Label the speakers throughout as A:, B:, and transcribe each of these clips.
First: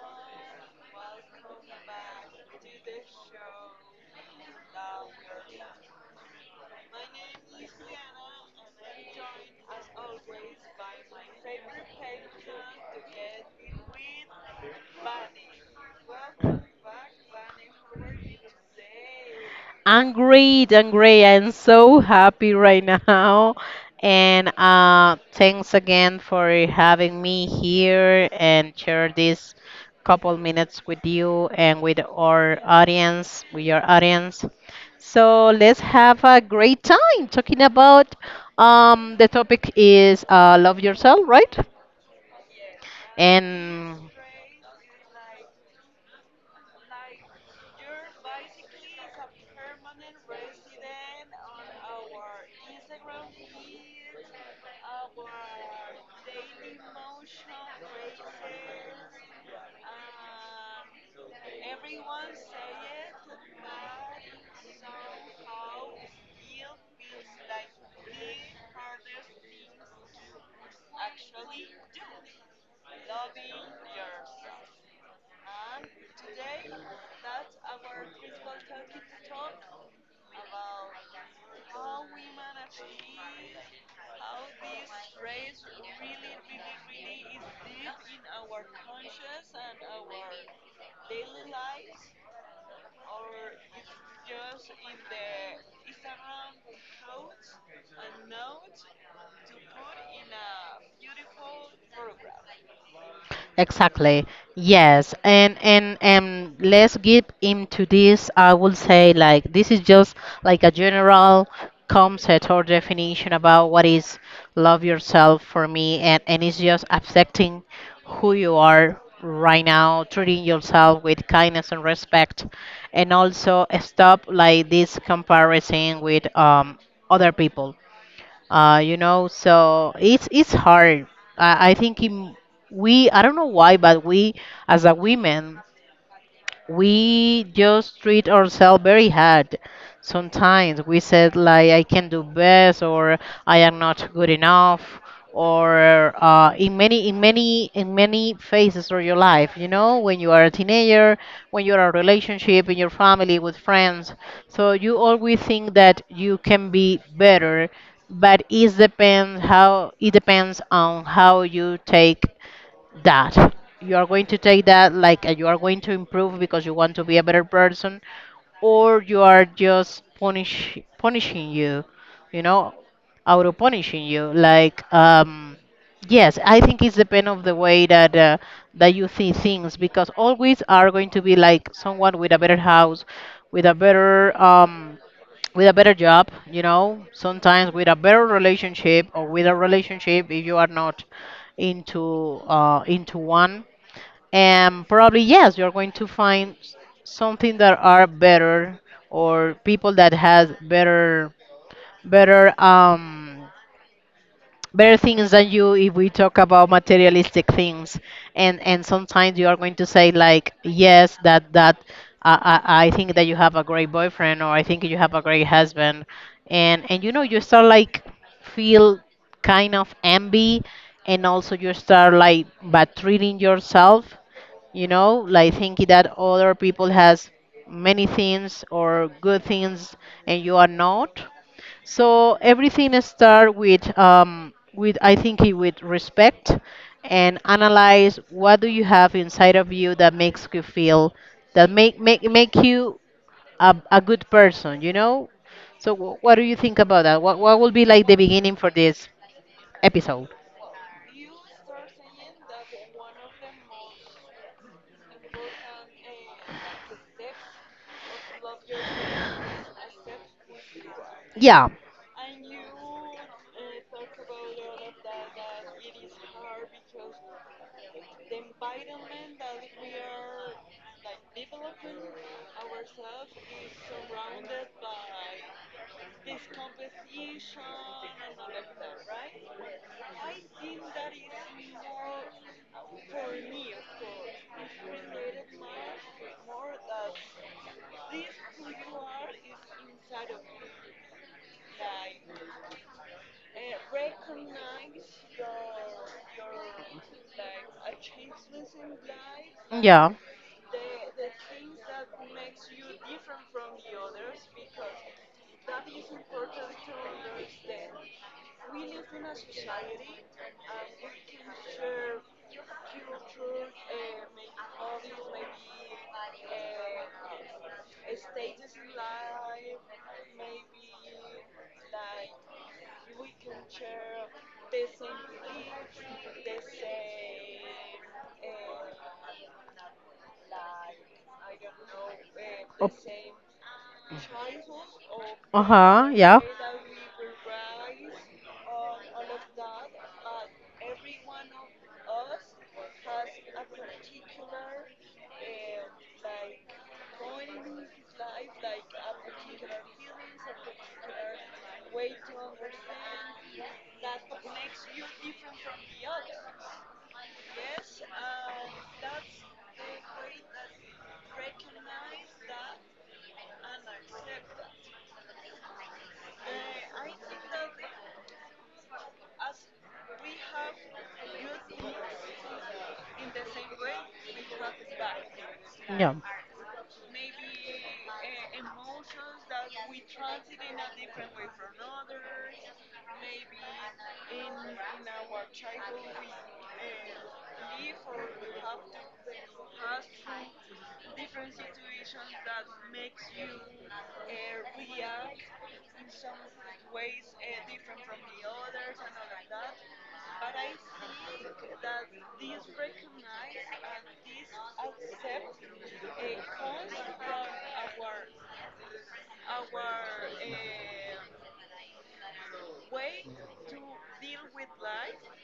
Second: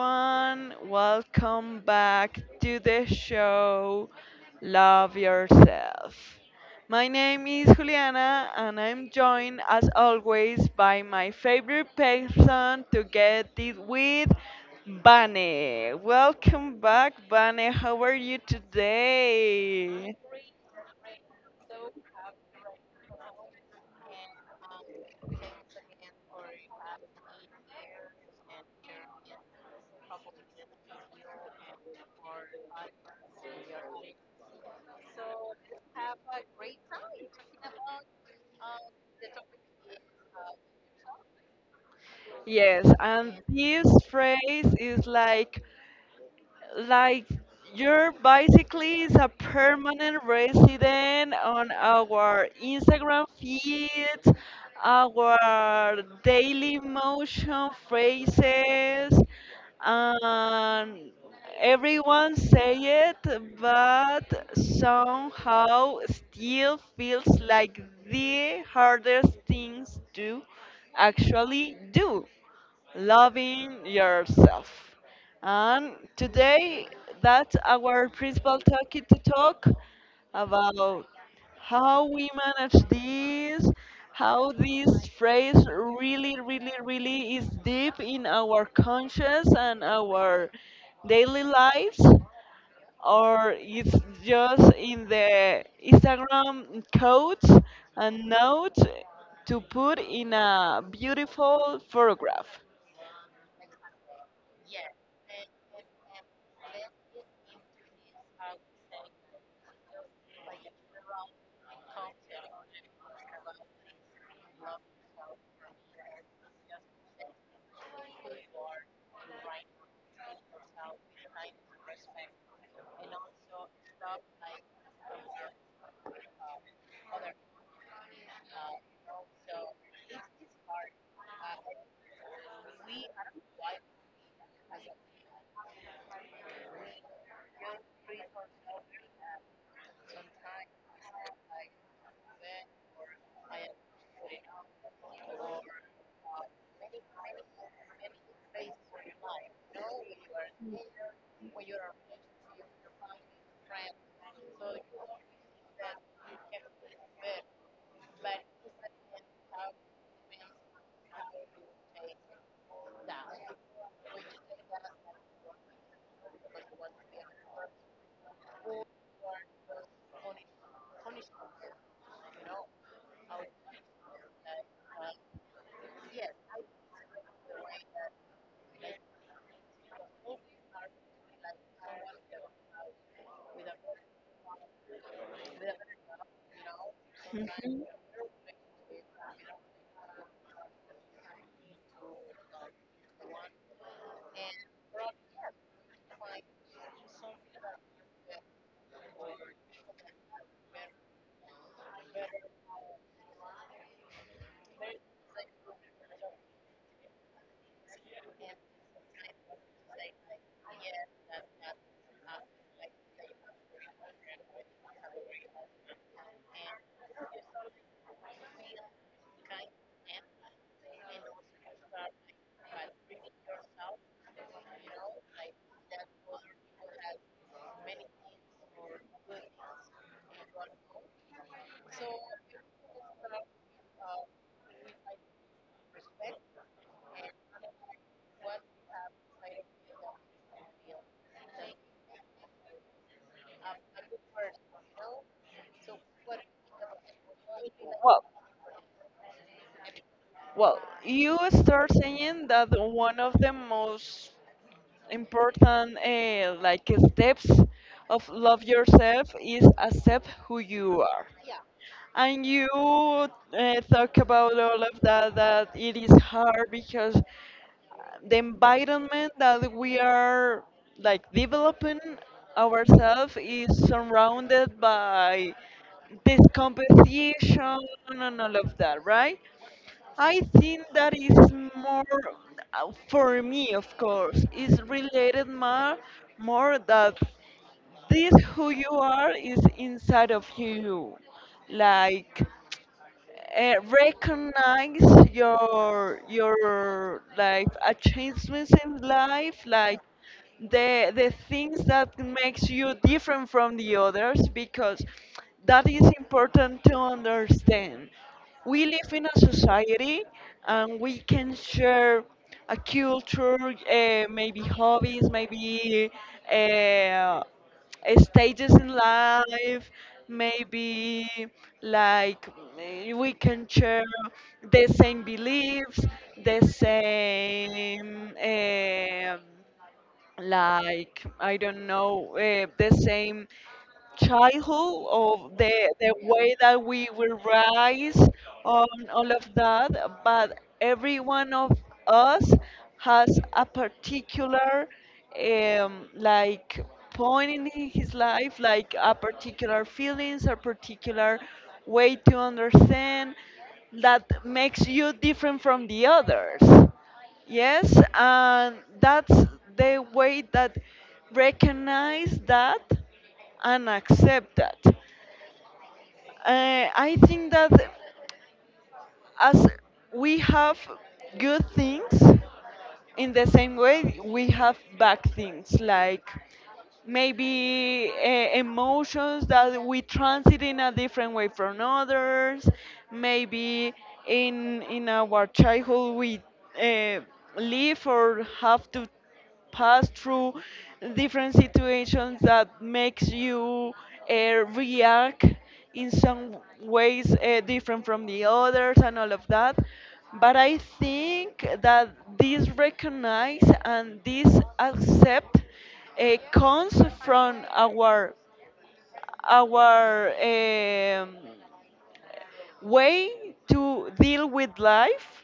A: everyone, welcome back to the show Love Yourself. My name is Juliana and I'm joined as always by my favorite person to get it with, Bane. Welcome back, Bane. How are you
B: I'm
A: today?
B: great, I'm great. I'm so happy right now. And thanks again for having me here and share this couple minutes with you and with our audience, with your audience. So let's have a great time talking about the topic is love yourself, right?
A: Yes, and this
B: And
A: phrase is like you're basically is a permanent resident on our Instagram feeds, our daily motion phrases, and everyone say it, but somehow still feels like the hardest things to actually do loving yourself. And today, that's our principal topic to talk about how we manage this, how this phrase really, really, really is deep in our conscious and our daily lives, or it's just in the Instagram codes and notes to put in a beautiful photograph.
B: exactly. Yes. And let's get into this. I will say like this is just like a general concept or definition about what is love yourself for me and it's just accepting who you are right now, treating yourself with kindness and respect and also stop like this comparison with other people you know. So it's hard. I think we I don't know why, but we as a women we just treat ourselves very hard. Sometimes we said like I can do best or I am not good enough or in many in many phases of your life, you know, when you are a teenager, when you are in a relationship in your family with friends. So you always think that you can be better, but it depends on how you take that that like you are going to improve because you want to be a better person or you are just punishing you, you know, auto punishing you like yes I think it's depend of the way that that you see things because always are going to be like someone with a better house, with a better um with a better job, you know, sometimes
A: Mhm.
B: with a better relationship or with a relationship if you are not into into one. And probably yes, you're going to find something that are better or people that has better better um better things than you if we talk about materialistic things. And sometimes you are going to say like yes that I, I think that you have a great boyfriend or I think you have a great husband. And you know you start like feel kind of envy and also you start like bad treating yourself, you know, like thinking that other people has many things or good things and you are not. So everything start with I think it with respect and analyze what do you have inside of you that makes you feel that make you a good person, you know? So what do you think about that? What will be like the
A: Well,
B: beginning for this episode?
A: well, you start saying that one of the most important like steps of love yourself is accept who you are.
B: Yeah.
A: And you talk about all of that that it is hard because the environment that we are like developing ourselves is surrounded by this competition and all of that, right? I think that is more for me, of course, is related more that this who you are is inside of you, like recognize your like achievements in life like
B: Yeah.
A: the things that makes you different from the others because that is important to understand we live in a society and we can share a culture, maybe hobbies, maybe uh, stages in life, maybe like we can share the same beliefs, the same, um like I don't know, the same childhood or the
B: Uh-huh,
A: the
B: yeah.
A: way that we will rise on all of that, but every one of us has a particular like point in his life, like a particular feelings, a particular way to understand that makes you different from the others. Yes, and that's the way that recognize that and accept that. I think that as we have good things, in the same way we have bad things
B: Yeah.
A: like, maybe emotions that we transit in a different way from others, maybe in our childhood we uh, live or have to pass through different situations that makes you react in some ways different from the others and all of that, but I think that this recognize and this accept comes from our our um, way to deal with life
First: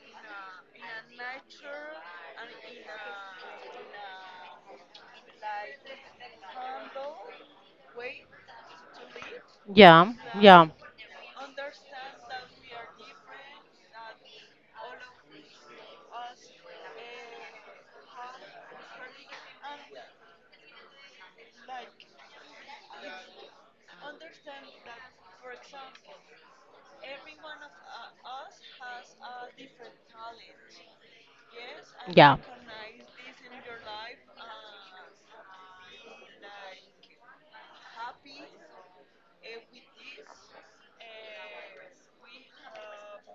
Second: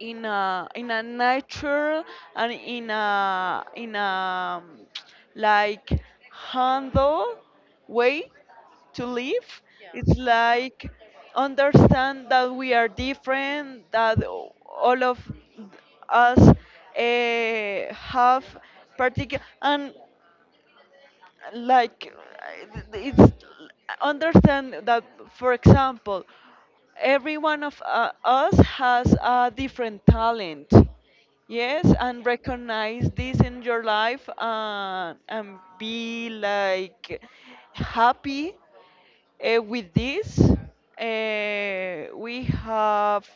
A: in a natural and in a like handle way to live.
B: Yeah.
A: It's
B: Yeah.
A: like understand that we are different, that all of us have particular and like it's understand that, for example, every one of us has a different talent. Yes, and
B: Yeah.
A: recognize this in your life, and be like happy with this. We have,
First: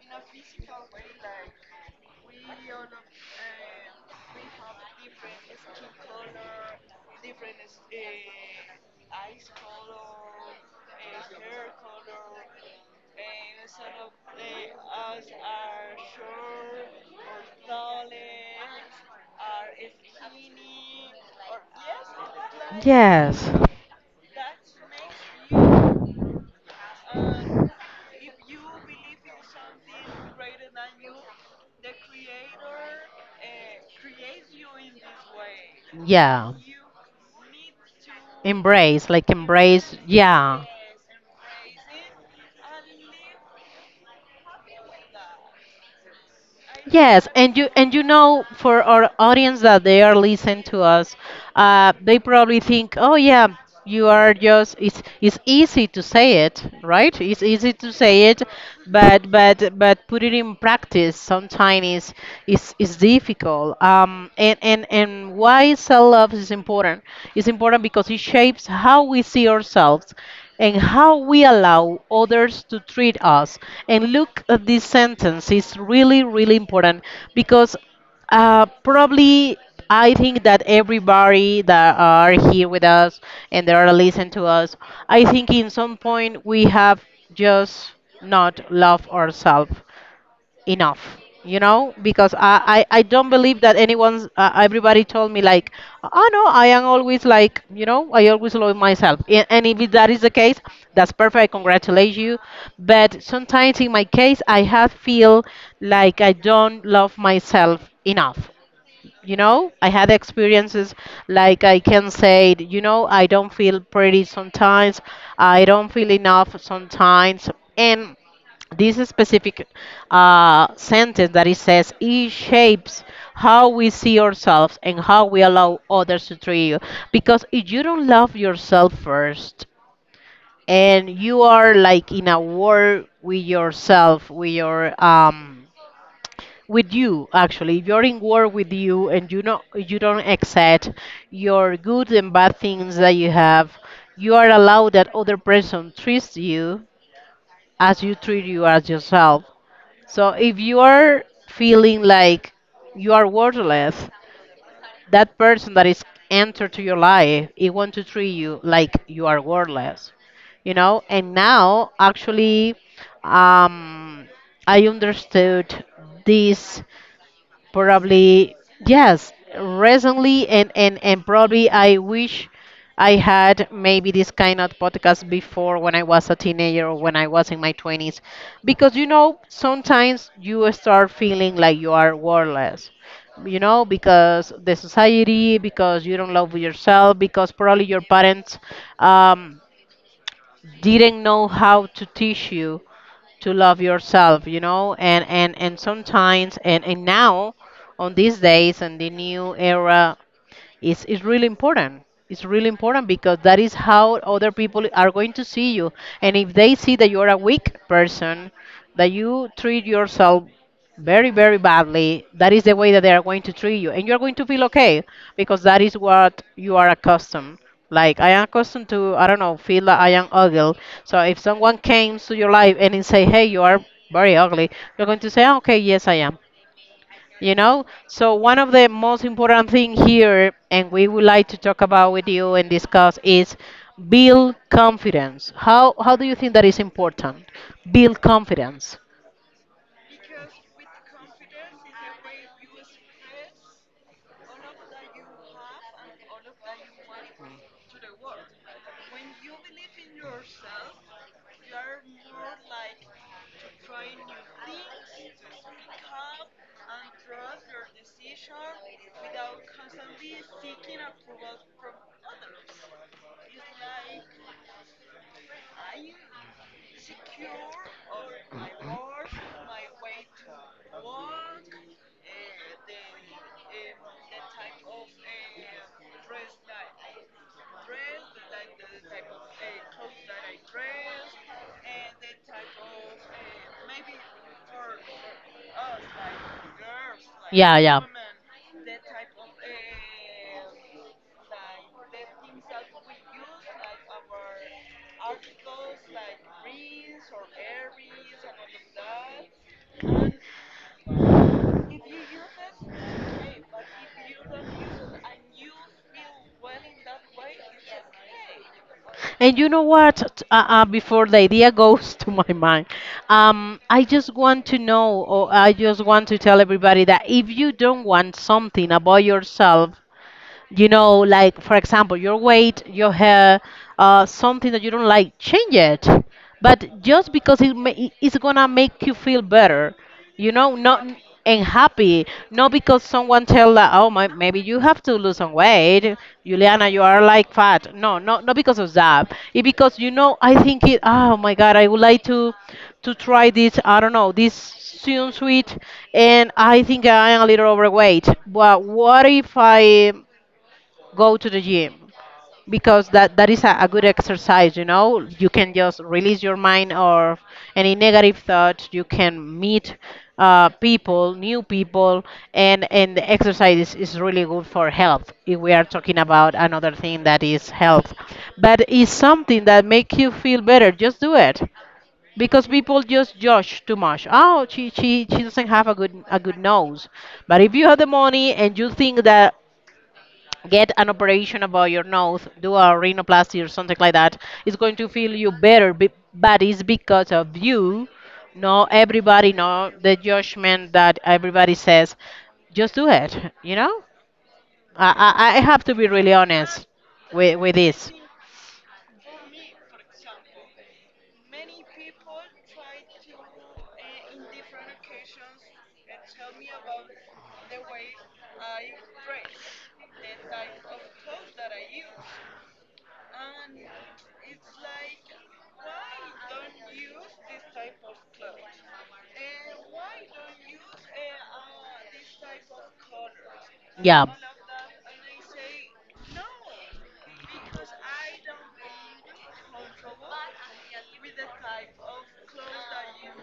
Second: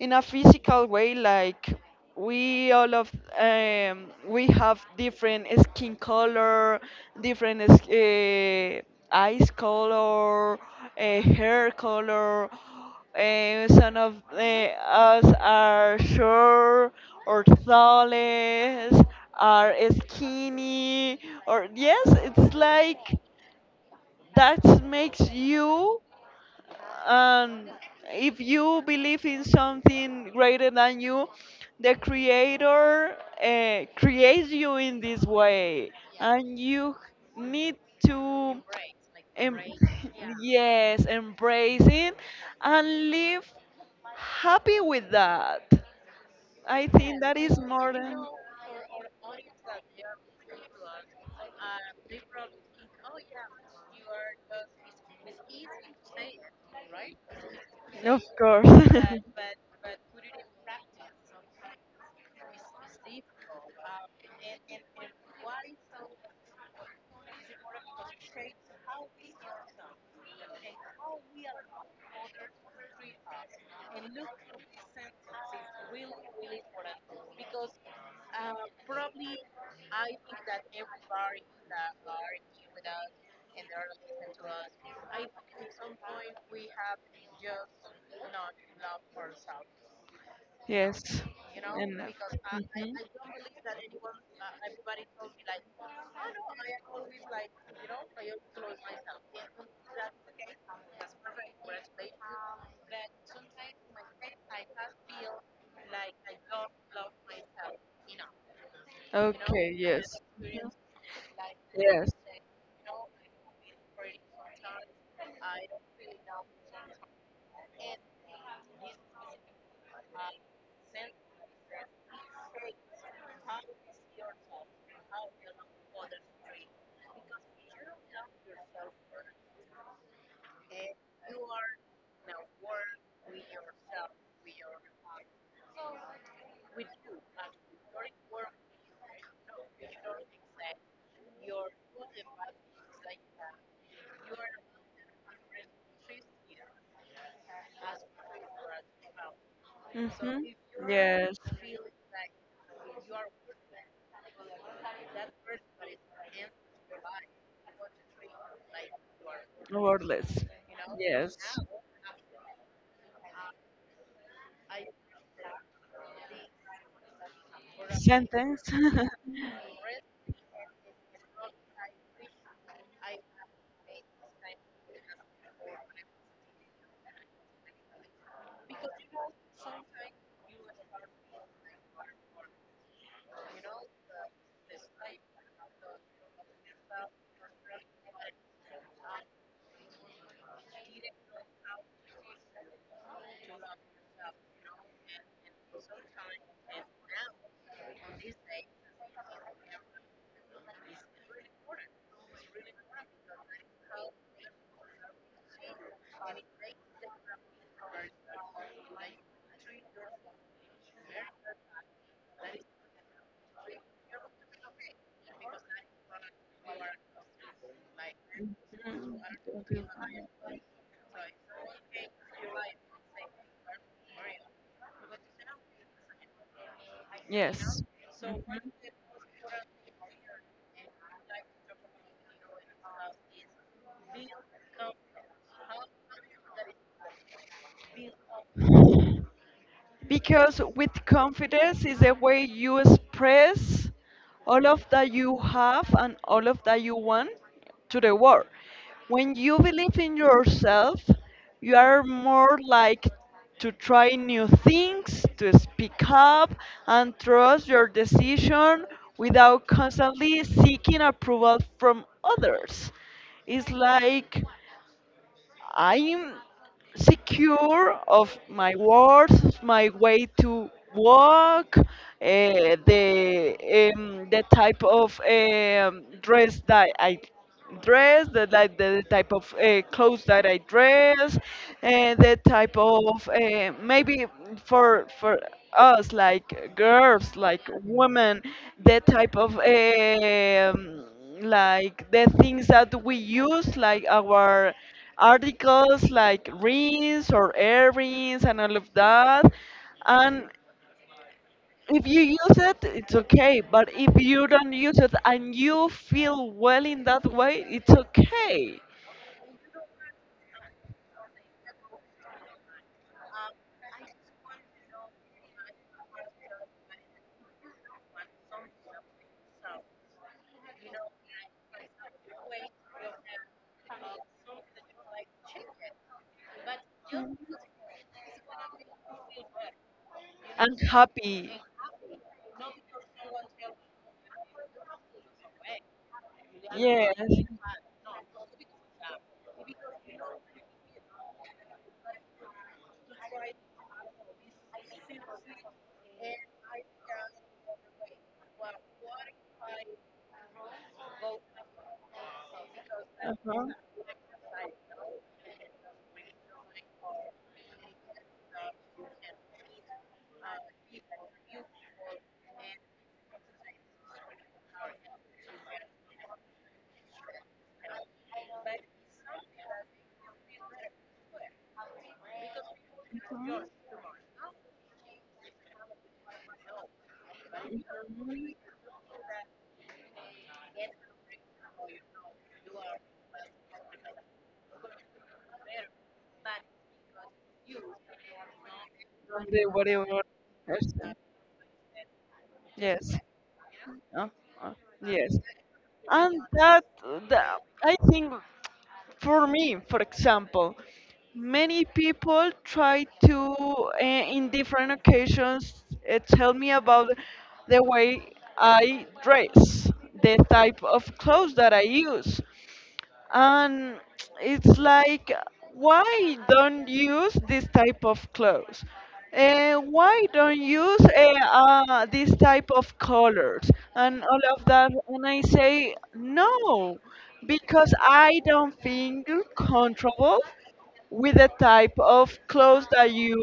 A: in a physical way, like, we all of we have different skin color, different eyes color, hair color. Some of us are short or tallest, are skinny, or yes, it's like
B: Yes.
A: that makes you. And if you believe in something greater than you, the creator creates you in this way
B: Yeah,
A: and you need to
B: embrace like
A: em-
B: embrace, yeah.
A: yes, embrace it and live happy with that. I think
B: Yes,
A: that
B: and
A: is
B: you,
A: more
B: and you
A: than.
B: know, for our audience that they are listening to us, they probably think, oh yeah, you are just it's easy to say it, right? It's easy to
A: Of
B: say it, but but put it in practice sometimes is difficult. And why self love is important? It's important because it shapes how we see ourselves and how we allow others to treat us. And look at this sentence, it's really, really important because
A: course.
B: probably I think that everybody that are here with us and that are listening to us, I think in some point we have just not loved ourselves enough.
A: Yes.
B: You know, because I don't believe that anyone's everybody told me like oh no I am always like, you know, I always love myself. And if that is the case, that's perfect, I congratulate you. But sometimes in my case I have
A: You
B: feel like I don't love myself enough. You know, I had experiences like I can say, you know, I don't feel pretty sometimes, I don't feel enough sometimes. And this specific sentence that it says it shapes how we see ourselves and how we allow others to treat you. Because if you don't love yourself first and you are like in a war with yourself, with your with you, actually if you're in war with you and you know you don't accept your good and bad things that you have, you are allowed that other person treats you as you treat you as yourself. So
A: limited.
B: if you
A: Hmm.
B: are feeling like you are worthless, that person that is entered to your life it want to treat you like you are worthless,
A: Wordless.
B: you know. And
A: Yes.
B: now actually um I understood this. Probably,
A: Sentence.
B: yes, recently, and probably I wish I had maybe this kind of podcast before when I was a teenager or when I was in my 20s. Because, you know, sometimes you start feeling like you are worthless, you know, because the society, because you don't love yourself, because probably your parents Um, didn't know how to teach you to love yourself, you know. And sometimes and now on these days and the new era it's really important. It's really important because that is how other people are going to see you. And if they see that you're a weak person, that you treat yourself very, very badly, that is the way that they are going to treat you, and you're going to feel okay because that is what you are accustomed. Like I am accustomed to, I don't know, feel that I am ugly. So if someone came to your life and they say hey you are very ugly, you're going to say, "Ah, okay, yes I am." You know, so one of the most important thing here and we would like to talk about with you and discuss is build confidence. How do you think that is important, build confidence?
A: Because with confidence is the way you express all of that you have and all of that you want to the world. When you believe in yourself, you are more like to try new things, to speak up, and trust your decision without constantly seeking approval from others. It's like I'm secure of my words, of my way to walk, the type of dress that I dress, the, like the type of clothes that I dress, and the type of maybe for us like girls, like women, the type of like the things that we use, like our articles, like rings or earrings and all of that. And if you use it, it's okay. But if you don't use it and you feel well in that way, it's okay.
B: And you know what? Before the idea goes to my mind, I just want to know, or I just want to tell everybody that if you don't want something about yourself, you know, like for example, your weight, your hair, something that you don't like, change it. But just because it's gonna make you feel better, you
A: I'm
B: know, not
A: happy.
B: and happy, not because someone tell that, oh my, maybe you have to lose some weight, Juliana, you are
A: Yes.
B: like fat. No, no, not because of that. It because, you know, I think it. Oh my God, I would like to try this. I don't know this soon sweet, and I think I am a little overweight. But what if I go to the gym? Because that is
A: Uh-huh.
B: a good exercise, you know, you can just release your mind or any negative thoughts, you can meet people, new people. And the exercise is really good for health, if we are talking about another thing that is health. But it's something that make you feel better, just do it. Because people just judge too much. Oh, she doesn't have a good nose. But if you have the money and you think that get an operation about your nose, do a rhinoplasty or something like that, it's going to feel you better, but it's because of you. Not
A: Don't
B: everybody,
A: do
B: know the
A: whatever
B: judgment
A: person.
B: that everybody says, just do
A: Yes.
B: it, you know?
A: Uh, uh, yes.
B: I have to be really
A: And that,
B: honest
A: that,
B: with
A: I
B: this.
A: think, for me, for example, many people try to, in different occasions, tell me about the way I dress, the type of clothes that I use, and it's like why don't use this type of clothes, why don't use this type of colors and all of that, and I say no because I don't feel comfortable with the type of clothes that you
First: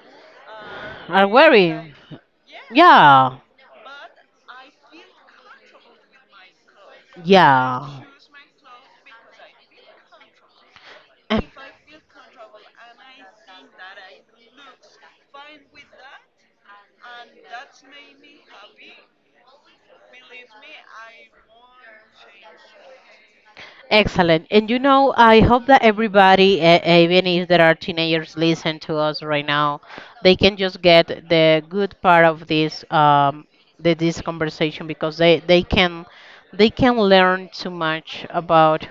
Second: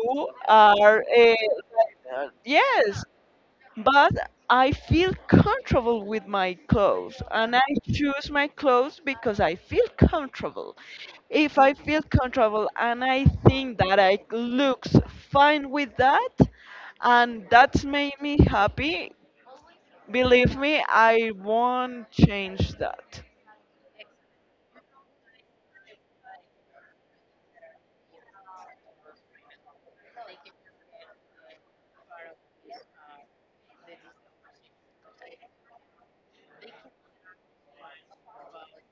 A: are
B: Are
A: like,
B: like,
A: yes,
B: yeah.
A: but I feel comfortable with my clothes and I
B: Yeah.
A: choose my clothes because I feel comfortable. If I feel comfortable and I think that I looks fine with that and that's made me happy, believe me, I won't change that.
B: And- excellent. And you know, I hope that everybody, even if there are teenagers, listen to us right now. They can just get the good part of this, the, this conversation because they can learn too much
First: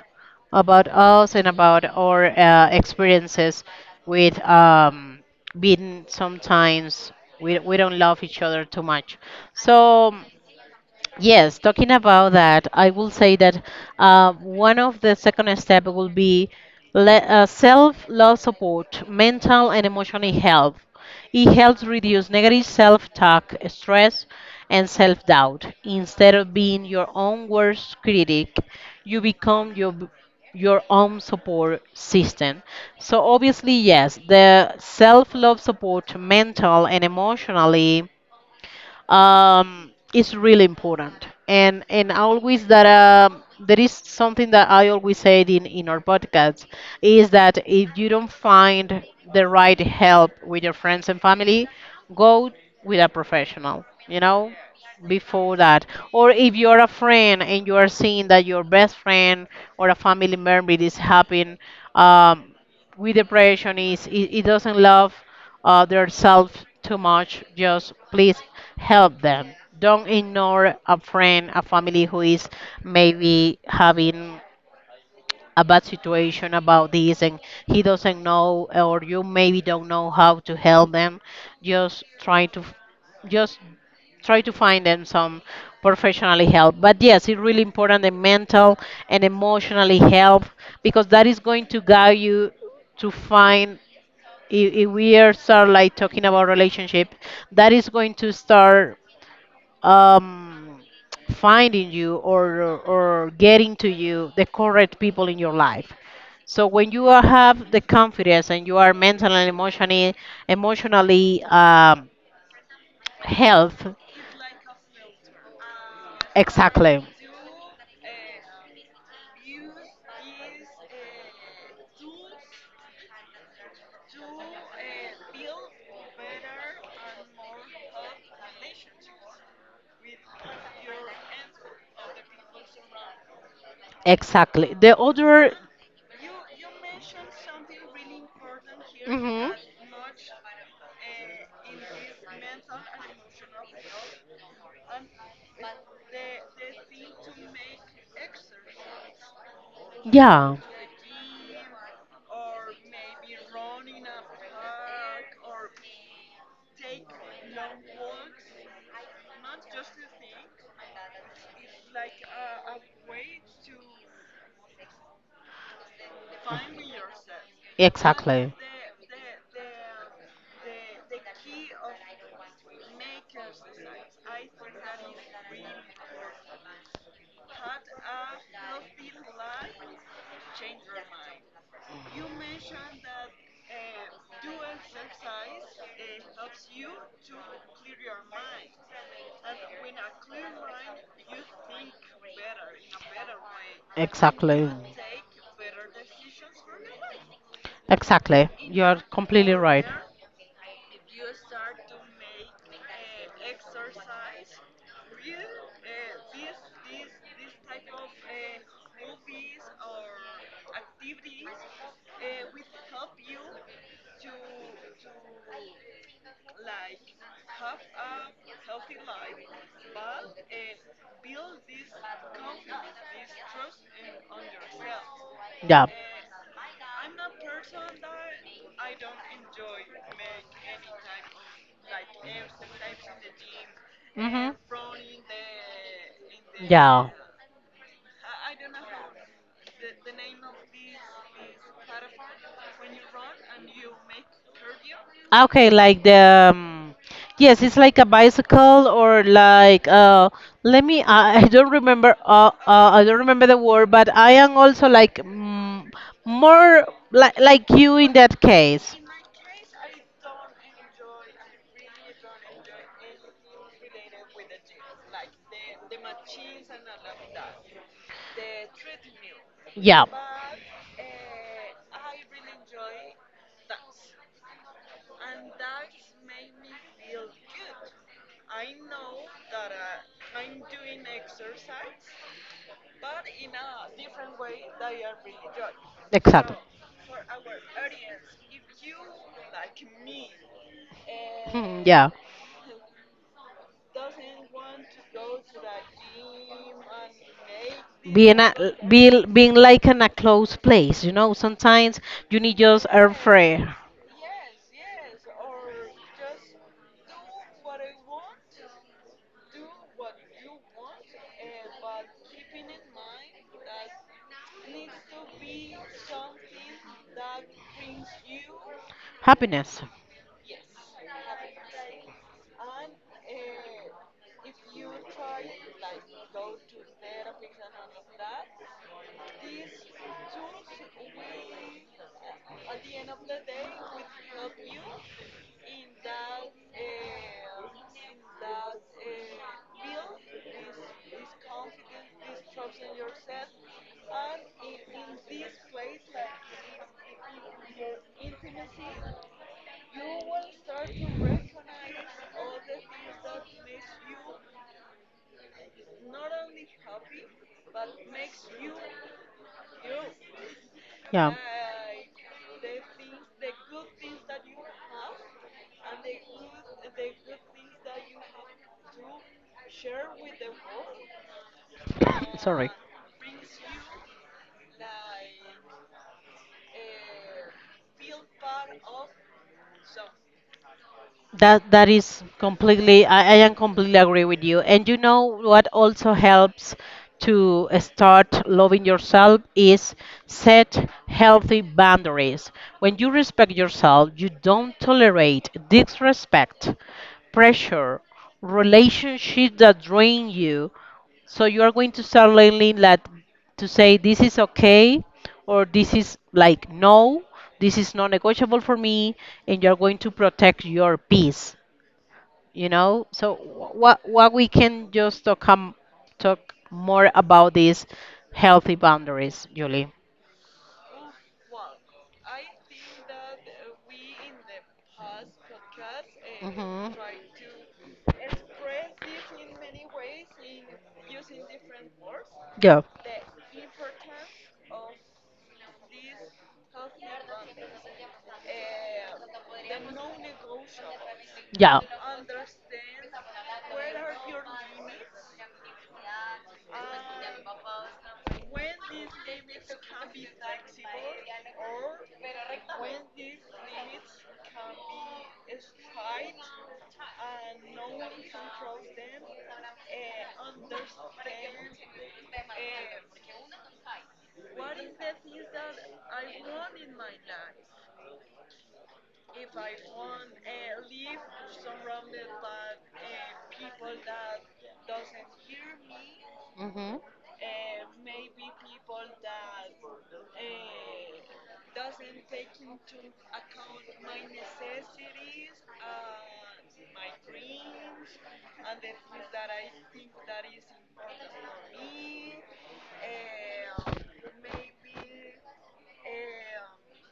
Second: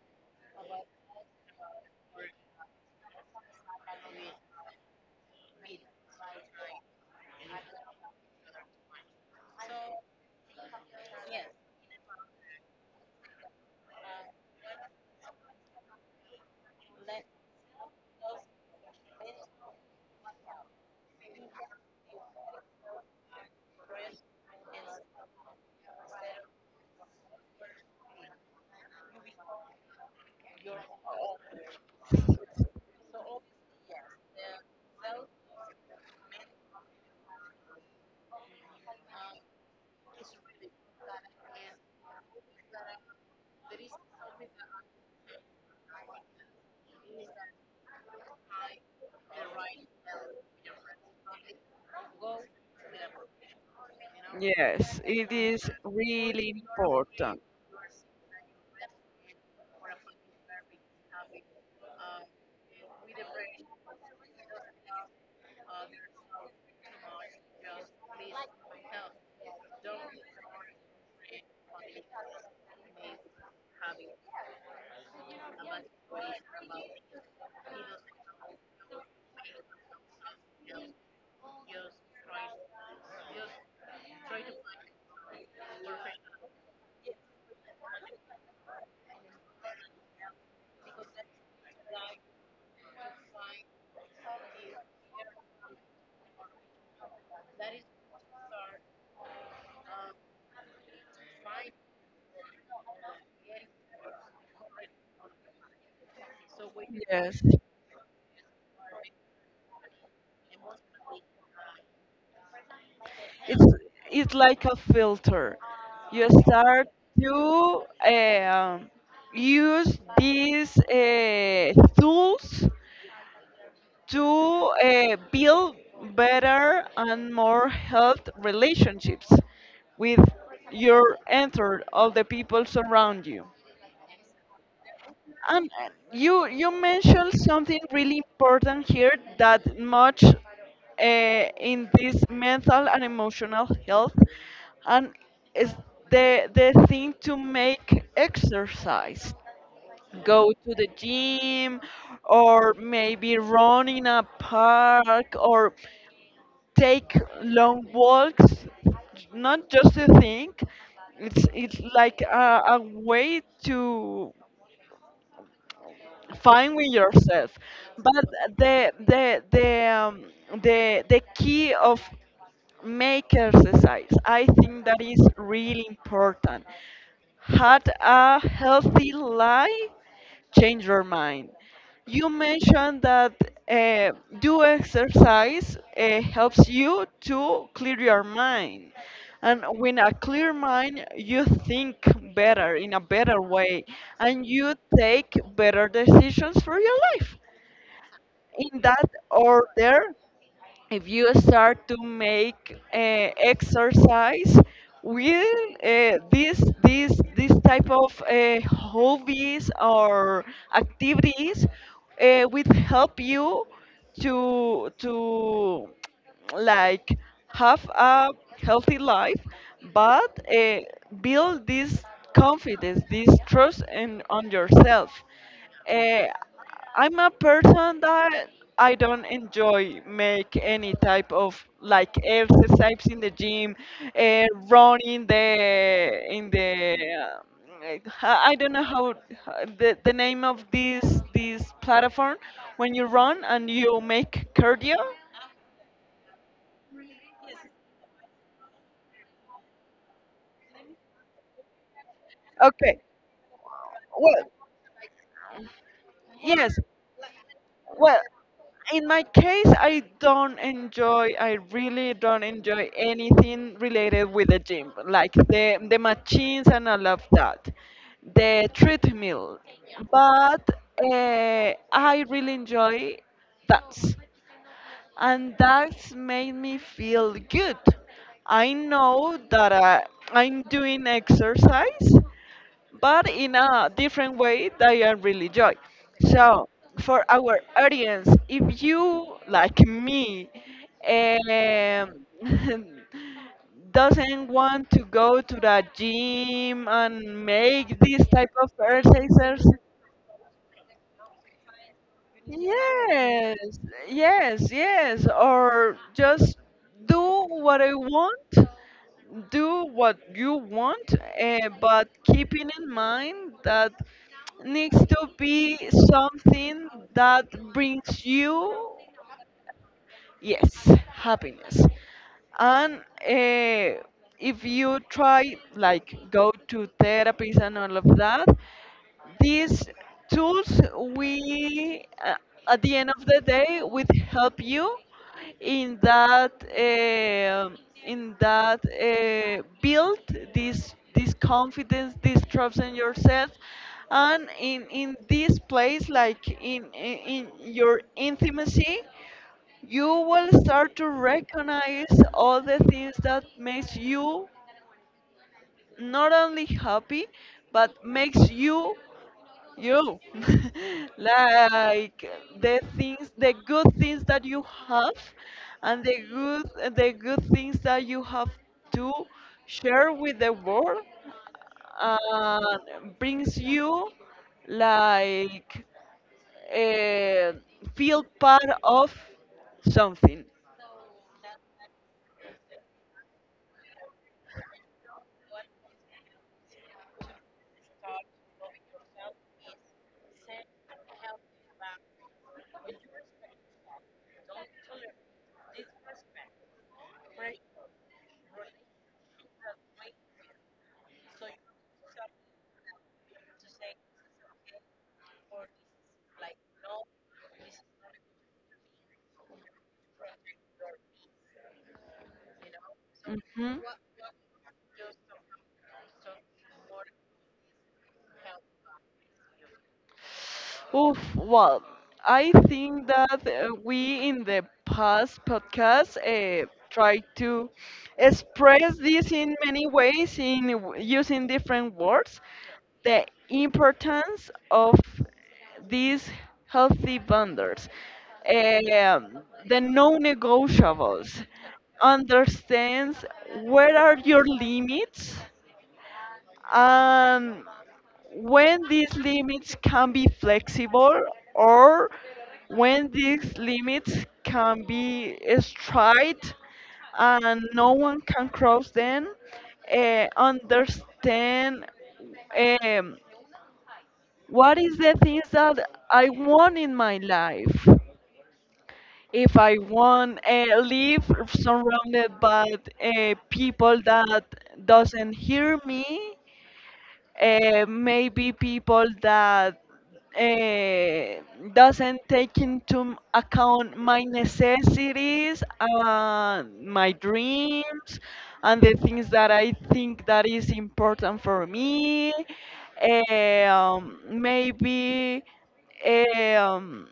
B: about us and about our experiences with being sometimes we don't love each other too much. So. Yes, talking about that, I will say that one of the second step will be le self-love support, mental and emotional health. It helps reduce negative self-talk, stress, and self-doubt. Instead of being your own worst critic, you become your your own support system. So obviously, yes, the self-love support, mental and emotionally is really important. And always that there is something that I always said in our podcast is that if you don't find the right help with your friends and family, go with a professional. You know,
A: Yes, it
B: before
A: is
B: that, or
A: really
B: if you're a
A: important.
B: friend and you are seeing that your best friend or a family member is having. Um, with depression is it doesn't love themselves too much, just please help them. Don't ignore a friend, a family who is maybe having a bad situation about this, and he doesn't know, or you maybe don't know how to help them. Just try to f- just try to find them some professionally help. But yes, it's really important the mental and emotionally help, because that is going to guide you to find, if we are start like talking about relationship, that is going to start um, finding you, or getting to you the correct people in your life. So when you are-
A: Yes.
B: have the confidence and you are mentally and emotionally, emotionally
A: It's
B: health,
A: it's like a filter. You start
B: exactly.
A: to use these tools to build better and more health relationships with your entered all the people around you.
B: Exactly. The other
A: And you you mentioned something really important here that much in this mental and emotional health, and is the thing to make exercise, go
B: yeah.
A: to the gym, or maybe run in a park, or take long walks. Not just a thing, it's like a way to fine with yourself, but
B: Exactly.
A: the the the um, the key of make exercise, I think that is really important, had a healthy life. Change your mind? You mentioned that uh, do exercise helps you to clear your mind. And with a clear mind, you think better in a better way and
B: Exactly.
A: you take better decisions for your life.
B: Exactly.
A: In
B: You're
A: that
B: completely right.
A: order, if you start to make exercise with uh, this type of hobbies or activities, will help you to like have a healthy life, but build this confidence, this trust in, on yourself.
B: Yeah.
A: uh, I'm a person that I don't enjoy make any type of like exercise in the gym,
B: Mhm.
A: running the in the
B: Yeah.
A: uh, I don't know how the name of this platform when you run and you make cardio.
B: Okay, like the yes, it's like a bicycle or like let me I don't remember
A: Okay.
B: I don't remember the word, but I
A: Well,
B: am also like mm,
A: yes.
B: more like you in
A: Well,
B: that case.
A: in my case, I don't enjoy. I really don't enjoy anything related with the gym, like the machines and all of that, the treadmill.
B: Yeah.
A: But I really enjoy dance and that's made me feel good. I know that I'm doing exercise, but in a different way that I really enjoy.
B: Exactly.
A: So, for our audience, if you, like me, um, doesn't want to go to the gym and make these type of
B: Being
A: exercises,
B: like in a closed place, you know, sometimes you need just air
A: yes,
B: free
A: yes, yes. Or just do what I want, do what you want, but keeping in mind that needs to be something that brings you.
B: happiness.
A: Yes, happiness. And uh, if you try, like, go to therapies and all of that, these tools we, at the end of the day, would help you in that um build this confidence, this trust in yourself, and in this place, like in in your intimacy, you will start to recognize all the things that makes you not only happy but makes you you
B: Yeah.
A: like the things, the good things that you have, and the good things that you have to share with the world
B: Sorry.
A: and brings you like uh, feel part of something.
B: That is completely. I am completely agree with you. And you know what also helps to start loving yourself is set healthy boundaries. When you respect yourself, you don't tolerate disrespect, pressure, relationships that drain you. So you are going to start learning that to say this is okay, or this is like no, this is non-negotiable for me, and you're going to protect your peace, you know. So wh-
A: Mhm.
B: what what we can just talk, talk more about these healthy boundaries, Julie.
A: Oof, well, I think that we in the past podcast
B: Mhm.
A: tried to express this in many ways in using different words.
B: Yeah.
A: The importance of these healthy boundaries, um, the non-negotiables,
B: Yeah.
A: understands where are your limits, um, when these limits can be flexible or when these limits can be straight and no one can cross them, understand, um, what is the things that I want in my life. If I want live surrounded by people that doesn't hear me,
B: Hmm.
A: maybe people that uh, doesn't take into account my necessities and my dreams and the things that I think that is important for me. Maybe eh, um,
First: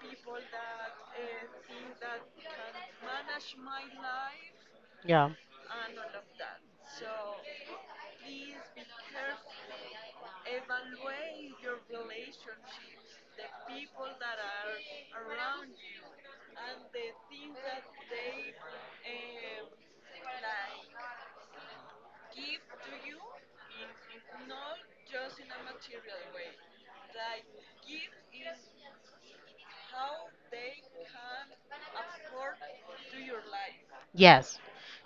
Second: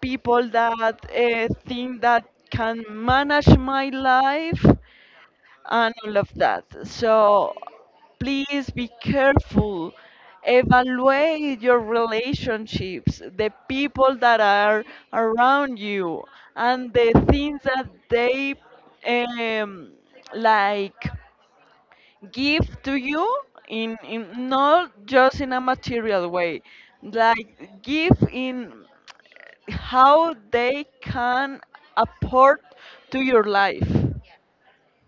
A: people that think that can manage my life
B: Yeah.
A: and all of that. So please be careful. Evaluate your relationships, the people that are around you, and the things that they um, like give to you in not just in a material way, like give in how they can apport to your life.
B: Yes,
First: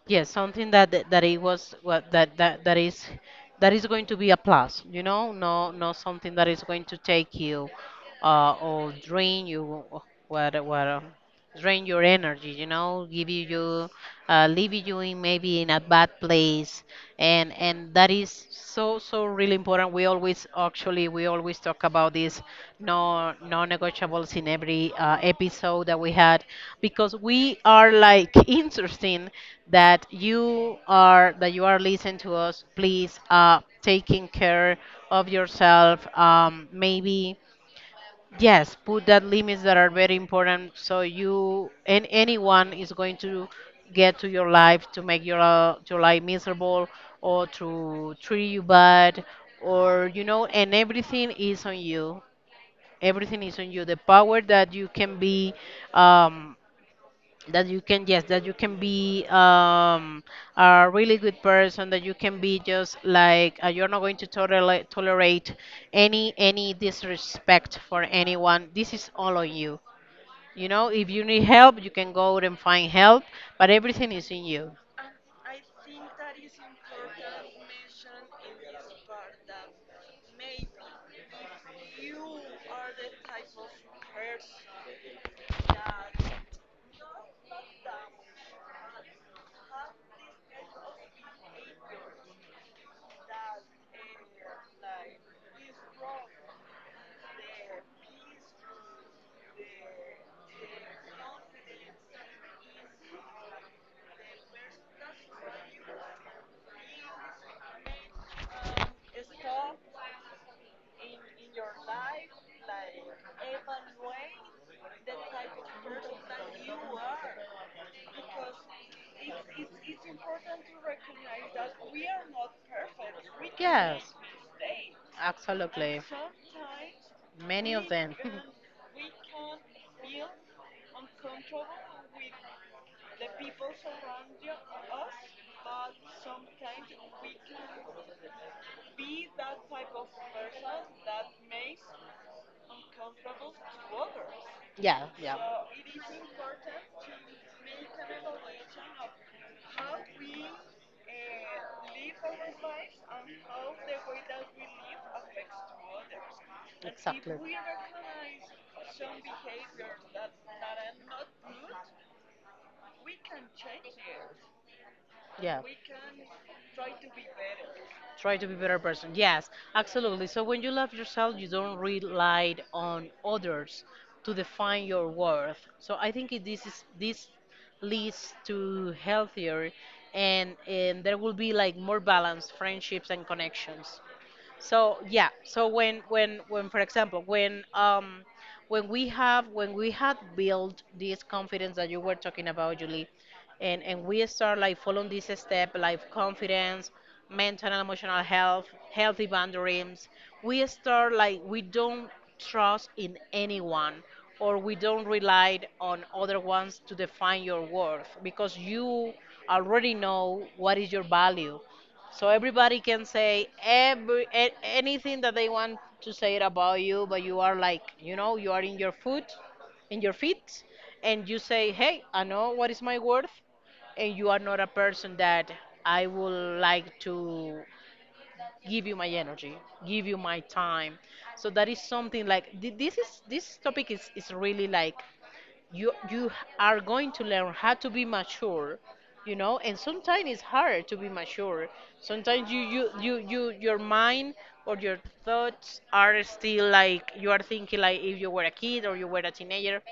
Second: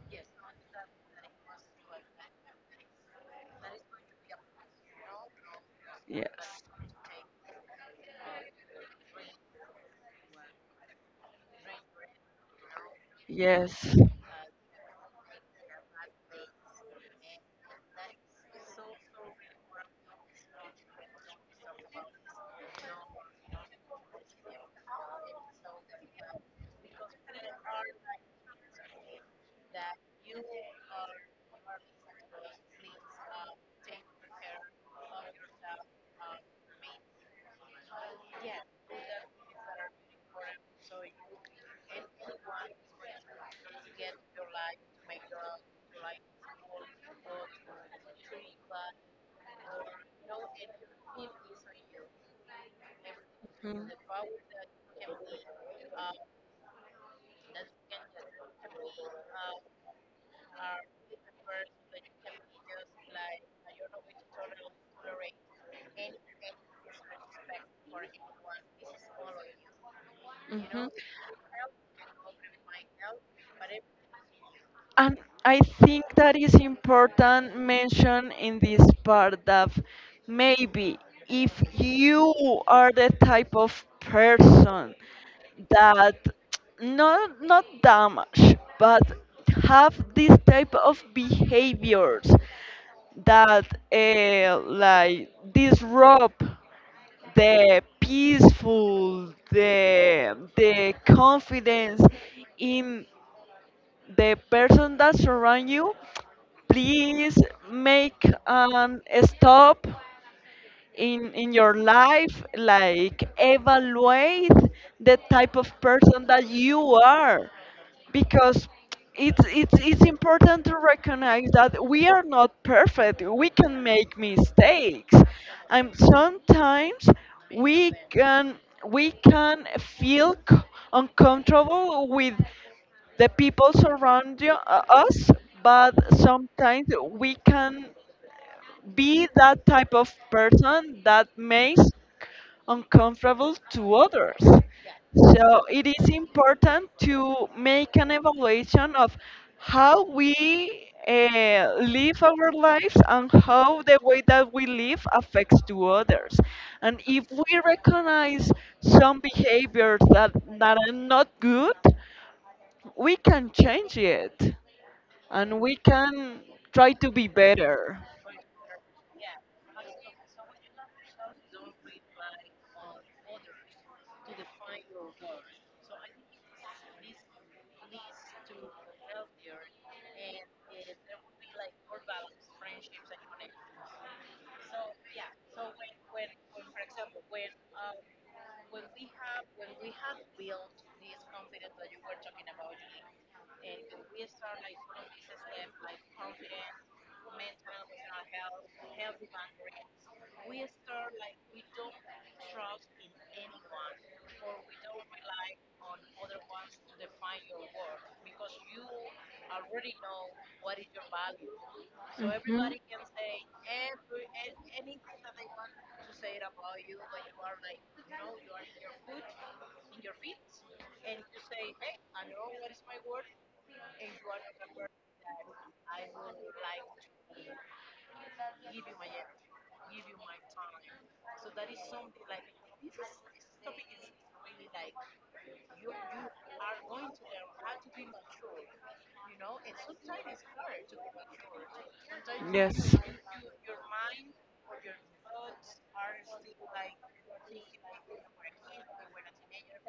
B: yes, something that that it was what that is that is going to be a plus, you know. No, something that is
A: Yes.
B: going to take you or drain you, what drain your energy, you know, give you
A: Yes.
B: leave you in maybe in a bad place. And that is so so really important. We always, actually we always talk about this, no non-negotiables in every episode that we had, because we are like interesting that you are listening to us. Please taking care of yourself, maybe yes, put that limits that are very important, so you and anyone is going to get to your life to make your life miserable or to treat you bad, or you know. And everything is on you. Everything is on
A: Yes.
B: you. The power that you can be um, that you can, yes, that you can be a really good person, that you can be just like, you're not going to tolerate any disrespect for anyone. This is all on you, you know.
A: Mhm.
B: If you need help, you can go out and find help, but everything is in you.
A: And I think that is important mention in this part that maybe if you are the type of person that not damage but have this type of behaviors that like disrupt the peaceful, the confidence in the person that surround you, please make an stop in your life, like evaluate the type of person that you are, because it's important to recognize that we are not perfect, we can
B: Yes,
A: make mistakes, and
B: absolutely.
A: sometimes
B: Many of
A: we
B: them.
A: can we can feel uncomfortable with the people surrounding us, but sometimes we can be that type of person that makes uncomfortable to others.
B: Yeah, yeah.
A: So it is important to make an evaluation of how we live our lives and how the way that we live affects to others. And if
B: Exactly.
A: we recognize some behaviors that, that are not good, we can change it and
B: Yeah.
A: we can try to be better.
B: Try to be better person. Yes, absolutely. So when you love yourself, you don't rely on others to define your worth. So I think this leads to healthier, and there will be like more balanced friendships and connections. So yeah, so when for example when we have when we had built this confidence that you were talking about, Julie, and we start like following this step, like confidence, mental and emotional health, healthy boundaries, we start like we don't trust in anyone, or we don't rely on other ones to define your worth, because you already know what is your value. So everybody can say anything that they want to say it about you, but you are like, you know, you are in your foot, in your feet, and you say, "Hey, I know what is my worth," and you are not a person that I would like to give you my energy, give you my time. So that is something like this topic is really like
A: You
B: you are going to learn how to be mature, you know. And sometimes it's hard to be mature. Sometimes you your mind or your thoughts are still like you are thinking like if you were a kid or you were a teenager,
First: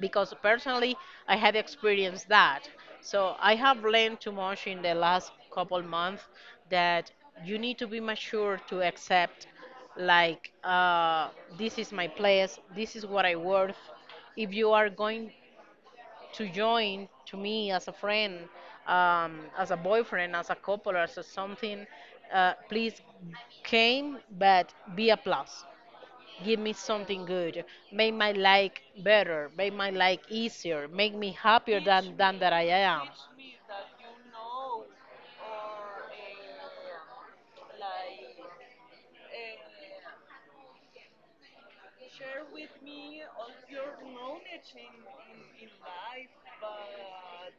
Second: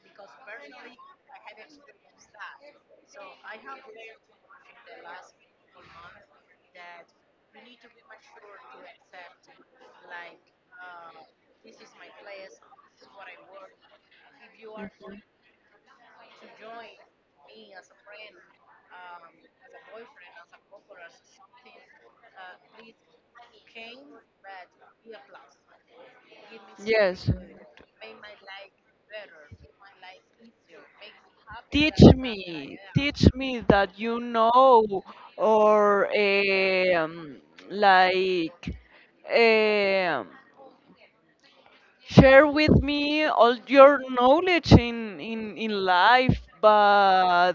B: because personally I have experienced that. So I have learned too much in the last couple months, that you need to be mature to accept, like this is my place, this is what I worth. If you are going to join to me as a friend, as a boyfriend, as a couple, as a something, please came, but be a plus. Give me something
A: Yes.
B: good. Make my life better. Make my life easier. Make me happier than that I am.
A: Teach me that you know, or like um, share with me all your knowledge in in life, but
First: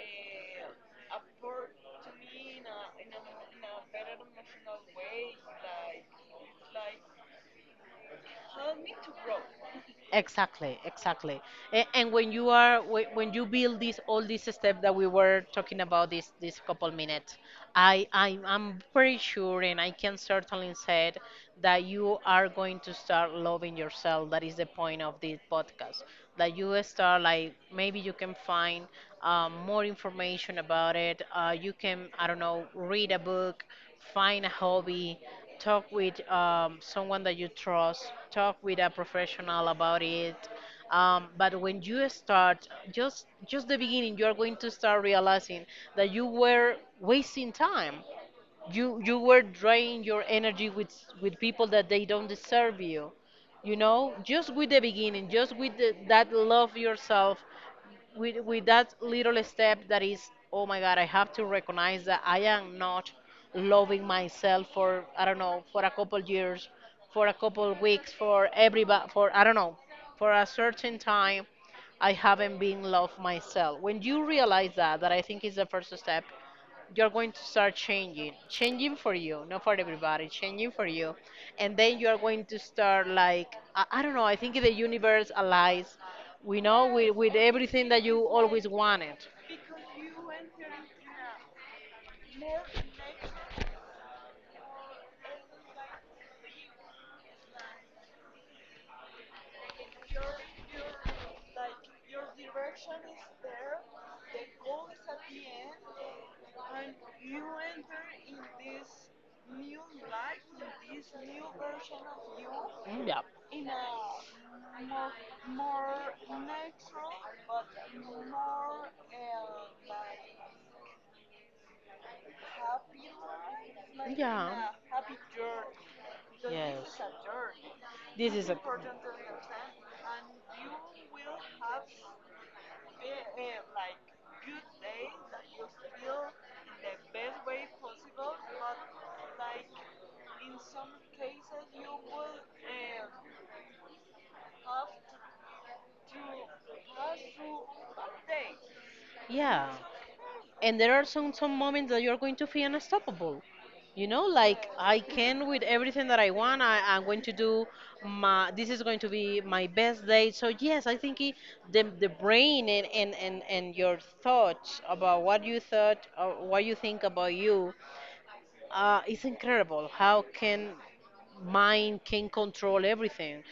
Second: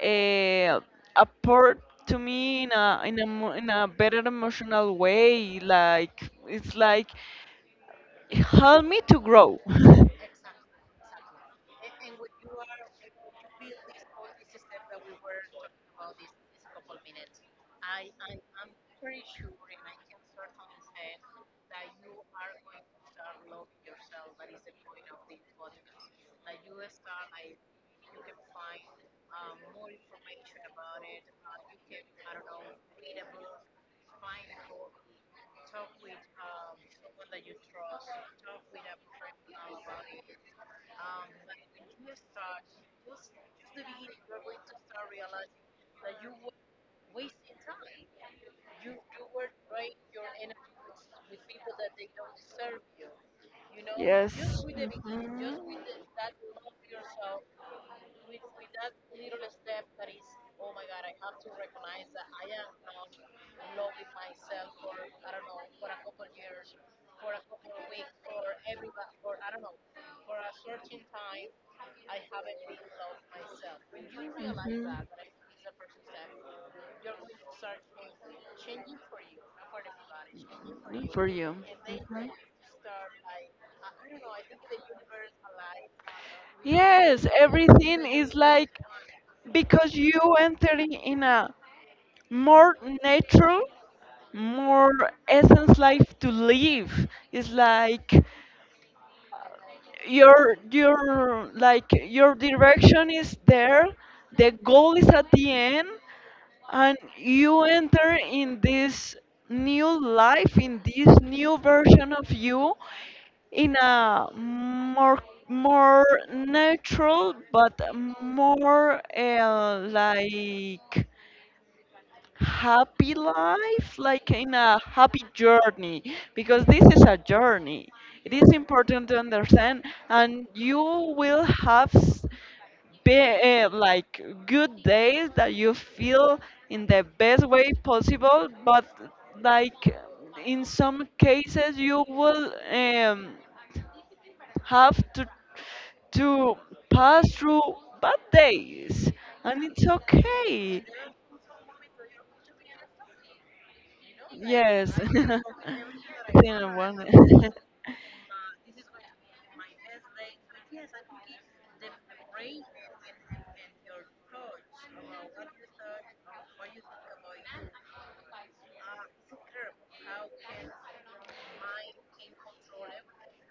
A: uh, apport to me in a in a in a better emotional way. Like it's like help me to grow.
B: Exactly, exactly. And when you are whe- when you build this all these steps that we were talking about this this couple minutes, I'm pretty sure and I can certainly say it, that you are going to start loving yourself. That is the point of this podcast. That you start like maybe you can find more information about it. You can, I don't know, read a book, find a hobby, talk with someone that you trust, talk with a professional about it. But when you start, just the beginning, you are going to start realizing that you were wasting time. You were draining your energy with people that they don't deserve you. You know, just with the beginning, just
A: Mhm.
B: with the, that love yourself, with that little step that is, oh my god, I have to recognize that I am not loving myself for, I don't know, for a couple years, for a couple weeks, for everybody, for I don't know, for a certain time. I haven't been love myself. When you realize that, I think is the first step. You're going to start changing for you, not for everybody,
A: For
B: changing for
A: Mhm. you,
B: you.
A: for you.
B: And then you're going to start like, I don't know, I think the universe allies, we
A: With you.
B: know, with,
A: Yes,
B: with everything that
A: everything
B: you
A: is
B: always
A: like,
B: wanted.
A: because you entering in a more natural, more essence life to live. It's like your like your direction is there, the goal is at the end, and you enter in this new life, in this new version of you,
B: Mm,
A: in a more more natural but more like happy life, like in
B: yeah.
A: a happy journey,
B: Yeah.
A: because this
B: Yes,
A: is a journey. It
B: this is
A: is
B: a
A: important to understand, and you will have be, like good days that you feel in the best way possible, but like in some cases you will. Have to pass through bad days, and
B: yeah.
A: it's
B: And
A: okay.
B: there are some moments that you're going to feel unstoppable, you know, like
A: Yes.
B: I can with everything that I want.
A: Didn't
B: I,
A: want
B: i'm going to
A: it.
B: do my, this is going to be my best day. So yes, I think it, the brain and your thoughts about what you thought or what you think about you, is incredible how can mind can control everything.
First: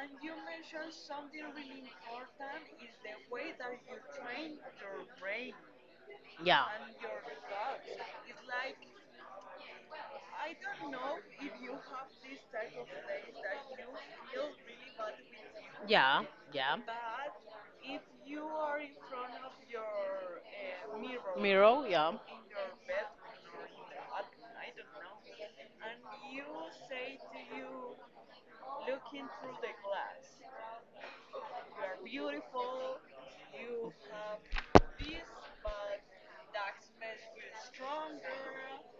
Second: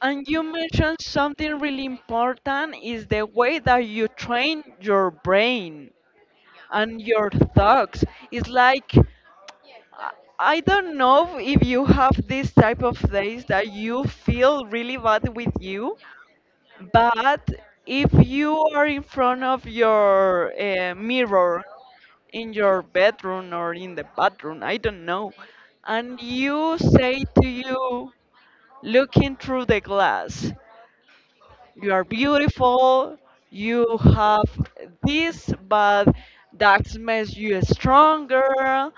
A: And you mentioned something really important is the way that you train your brain
B: Yeah.
A: and your thoughts. It's like I I don't know if you have this type of days that you feel really bad with you.
B: Yeah, yeah.
A: But if you are in front of your mirror in your bedroom or in the bathroom, I don't know, and you say to you, looking through the glass, you are beautiful, you have this, but that makes you stronger,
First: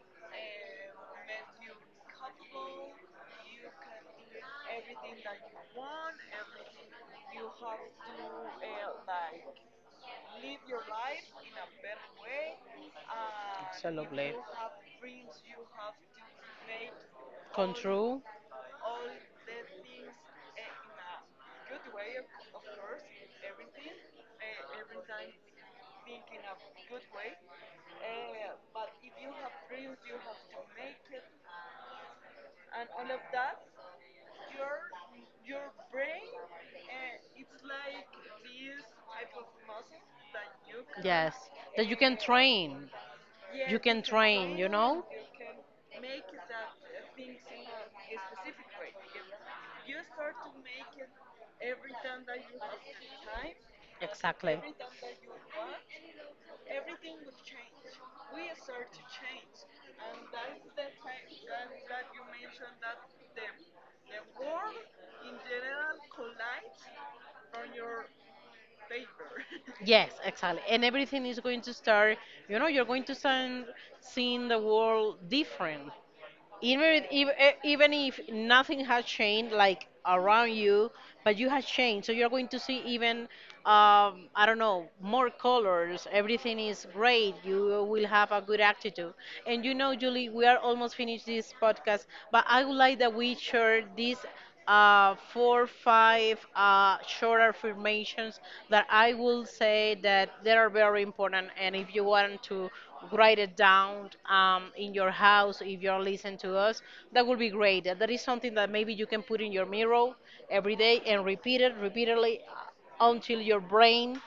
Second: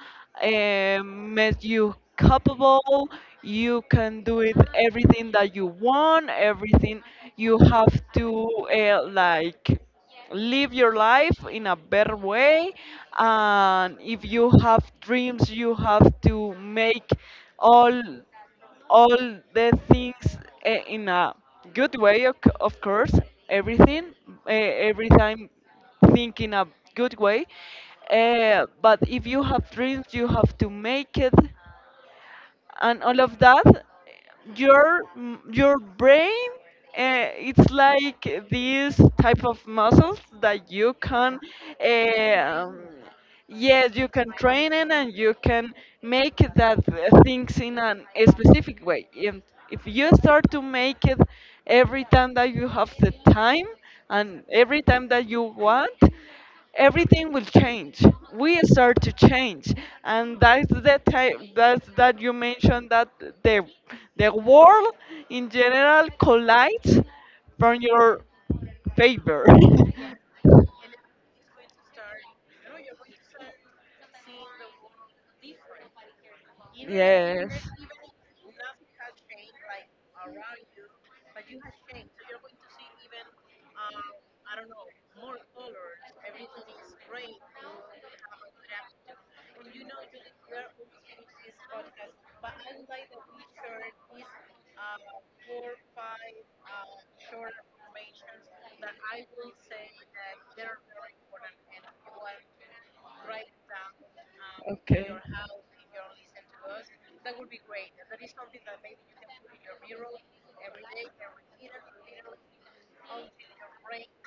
A: and makes you capable. You can do it everything that you want, everything. You have to like live your life in a better way, and if you have dreams you have to make all all the things in a good way, of, of course, everything, every time think in a good way. But if you have dreams, you have to make it, and all of that your your brain it's like these type of muscles that you can
B: That you can train.
A: um,
B: You
A: yes, you can train it, and you can make that things in an, a specific way, and if you start to make it every time that you have the time and every time that you want, everything will change. We start to change, and that's the type, that's that you mentioned, that the the world in general collides from your favor.
B: yes, exactly. And everything is going to start, you know, you're going to start seeing the world different. even if, e- Even if nothing has changed like around you, but you have changed, so you're going to see even I don't know, more colors, everything is great, you will have a good attitude. And you know, Julie,
A: Yes.
B: we are almost finished this podcast, but I would like that we share this four five short affirmations, that I will say that they are very important. And if you want to write it down in your house, if you're listening to us, that would be great. That is something that maybe you can put in your mirror every day and repeat it repeatedly until your brain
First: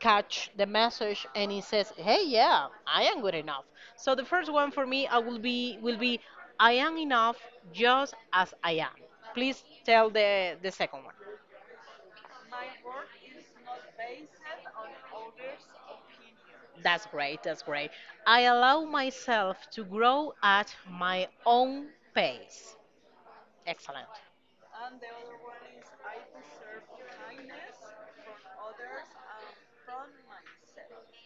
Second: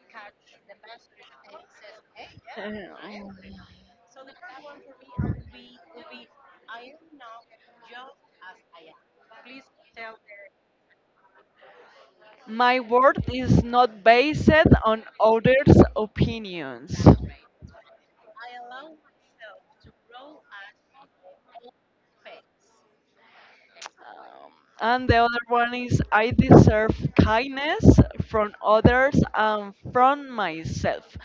B: catch the message and he says, "Hey, yeah,
A: Okay.
B: I am good enough."
A: Oh.
B: So the first one for me, I will be, "I am enough just as I am." Please tell the second one.
A: My worth is not based on others'
B: That's
A: opinions.
B: great. That's great. I allow myself to grow at my own pace. Excellent.
A: Um, and the other one is I deserve kindness from others and from myself.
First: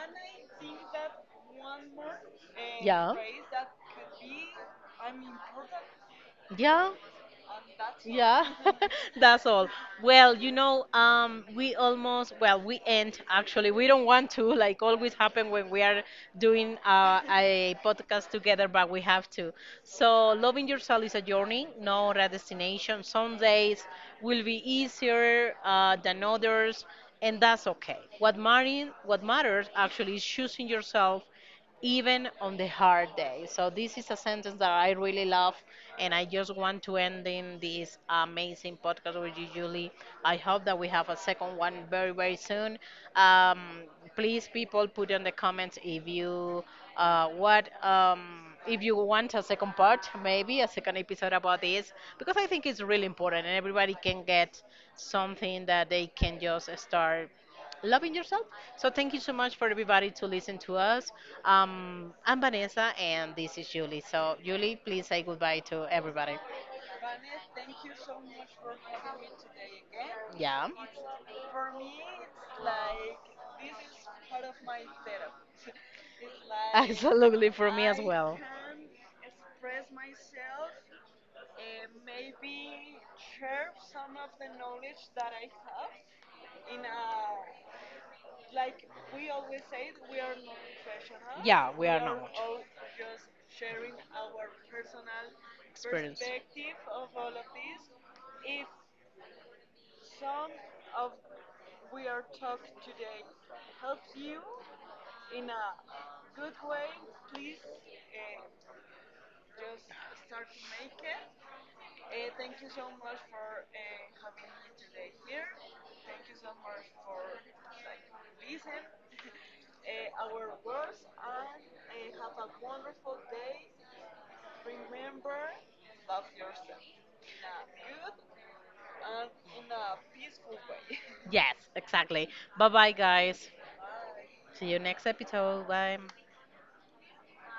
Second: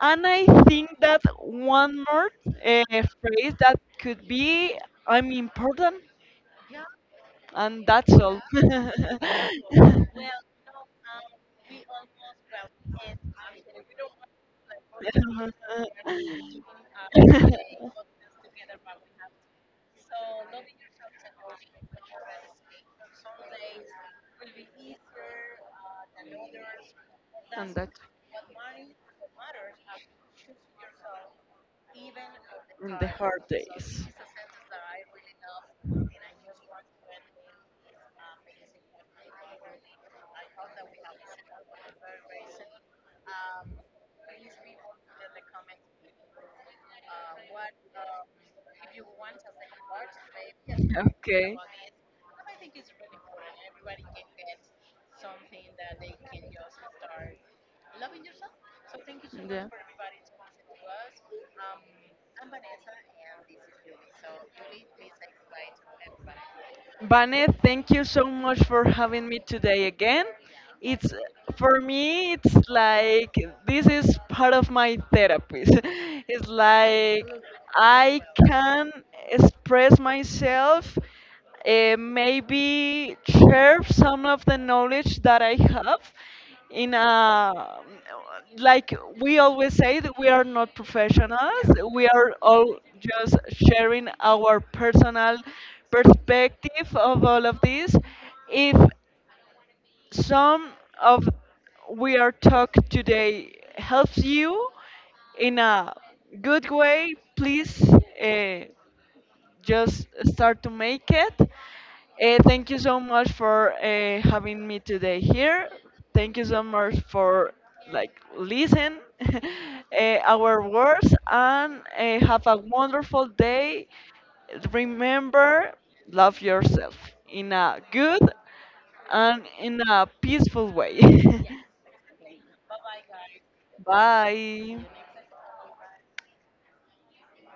A: And I think that one more
B: Yeah.
A: phrase that could be I'm important,
B: Yeah.
A: and that's all.
B: Yeah, that's all. Well, you know, we almost, well, we end actually. We don't want to, like always happen when we are doing a podcast together, but we have to. So, loving yourself is a journey, not a destination. Some days will be easier than others, and that's
A: And
B: okay.
A: that's
B: What matters actually is choosing yourself even on the
A: Mm,
B: hard
A: the hard
B: day. So this
A: days.
B: is a sentence that I really love, and I just want to end in this amazing podcast with you, Julie. I hope that we have a second one very very soon. Um, please, people, put in the comments if you what if you want a second part, maybe a second episode
A: Okay.
B: about this, because I think it's really important, and everybody can get something that they can just start loving yourself. So thank you so much for
A: Yeah.
B: everybody to listen to us. I'm Vanessa and this is Julie. So Julie, please say goodbye to everybody.
A: Vane, thank you so much for having me today again.
B: Yeah.
A: It's for me, it's like this is part of my therapist. It's like
B: Absolutely for me as
A: I
B: well.
A: can express myself, maybe share some of the knowledge that I have in a like, we always say that we are not professionals, we are all just sharing our personal perspective of all of this. If some of we are talk today helps you in a good way, please, uh, just start to make it. Uh, thank you so much for having me today here, thank you so much for like listen our words, and have a wonderful day. Remember, love yourself in a good and in a peaceful way.
B: Yes, exactly. Bye bye, guys. See you
A: Bye.
B: next episode. Bye.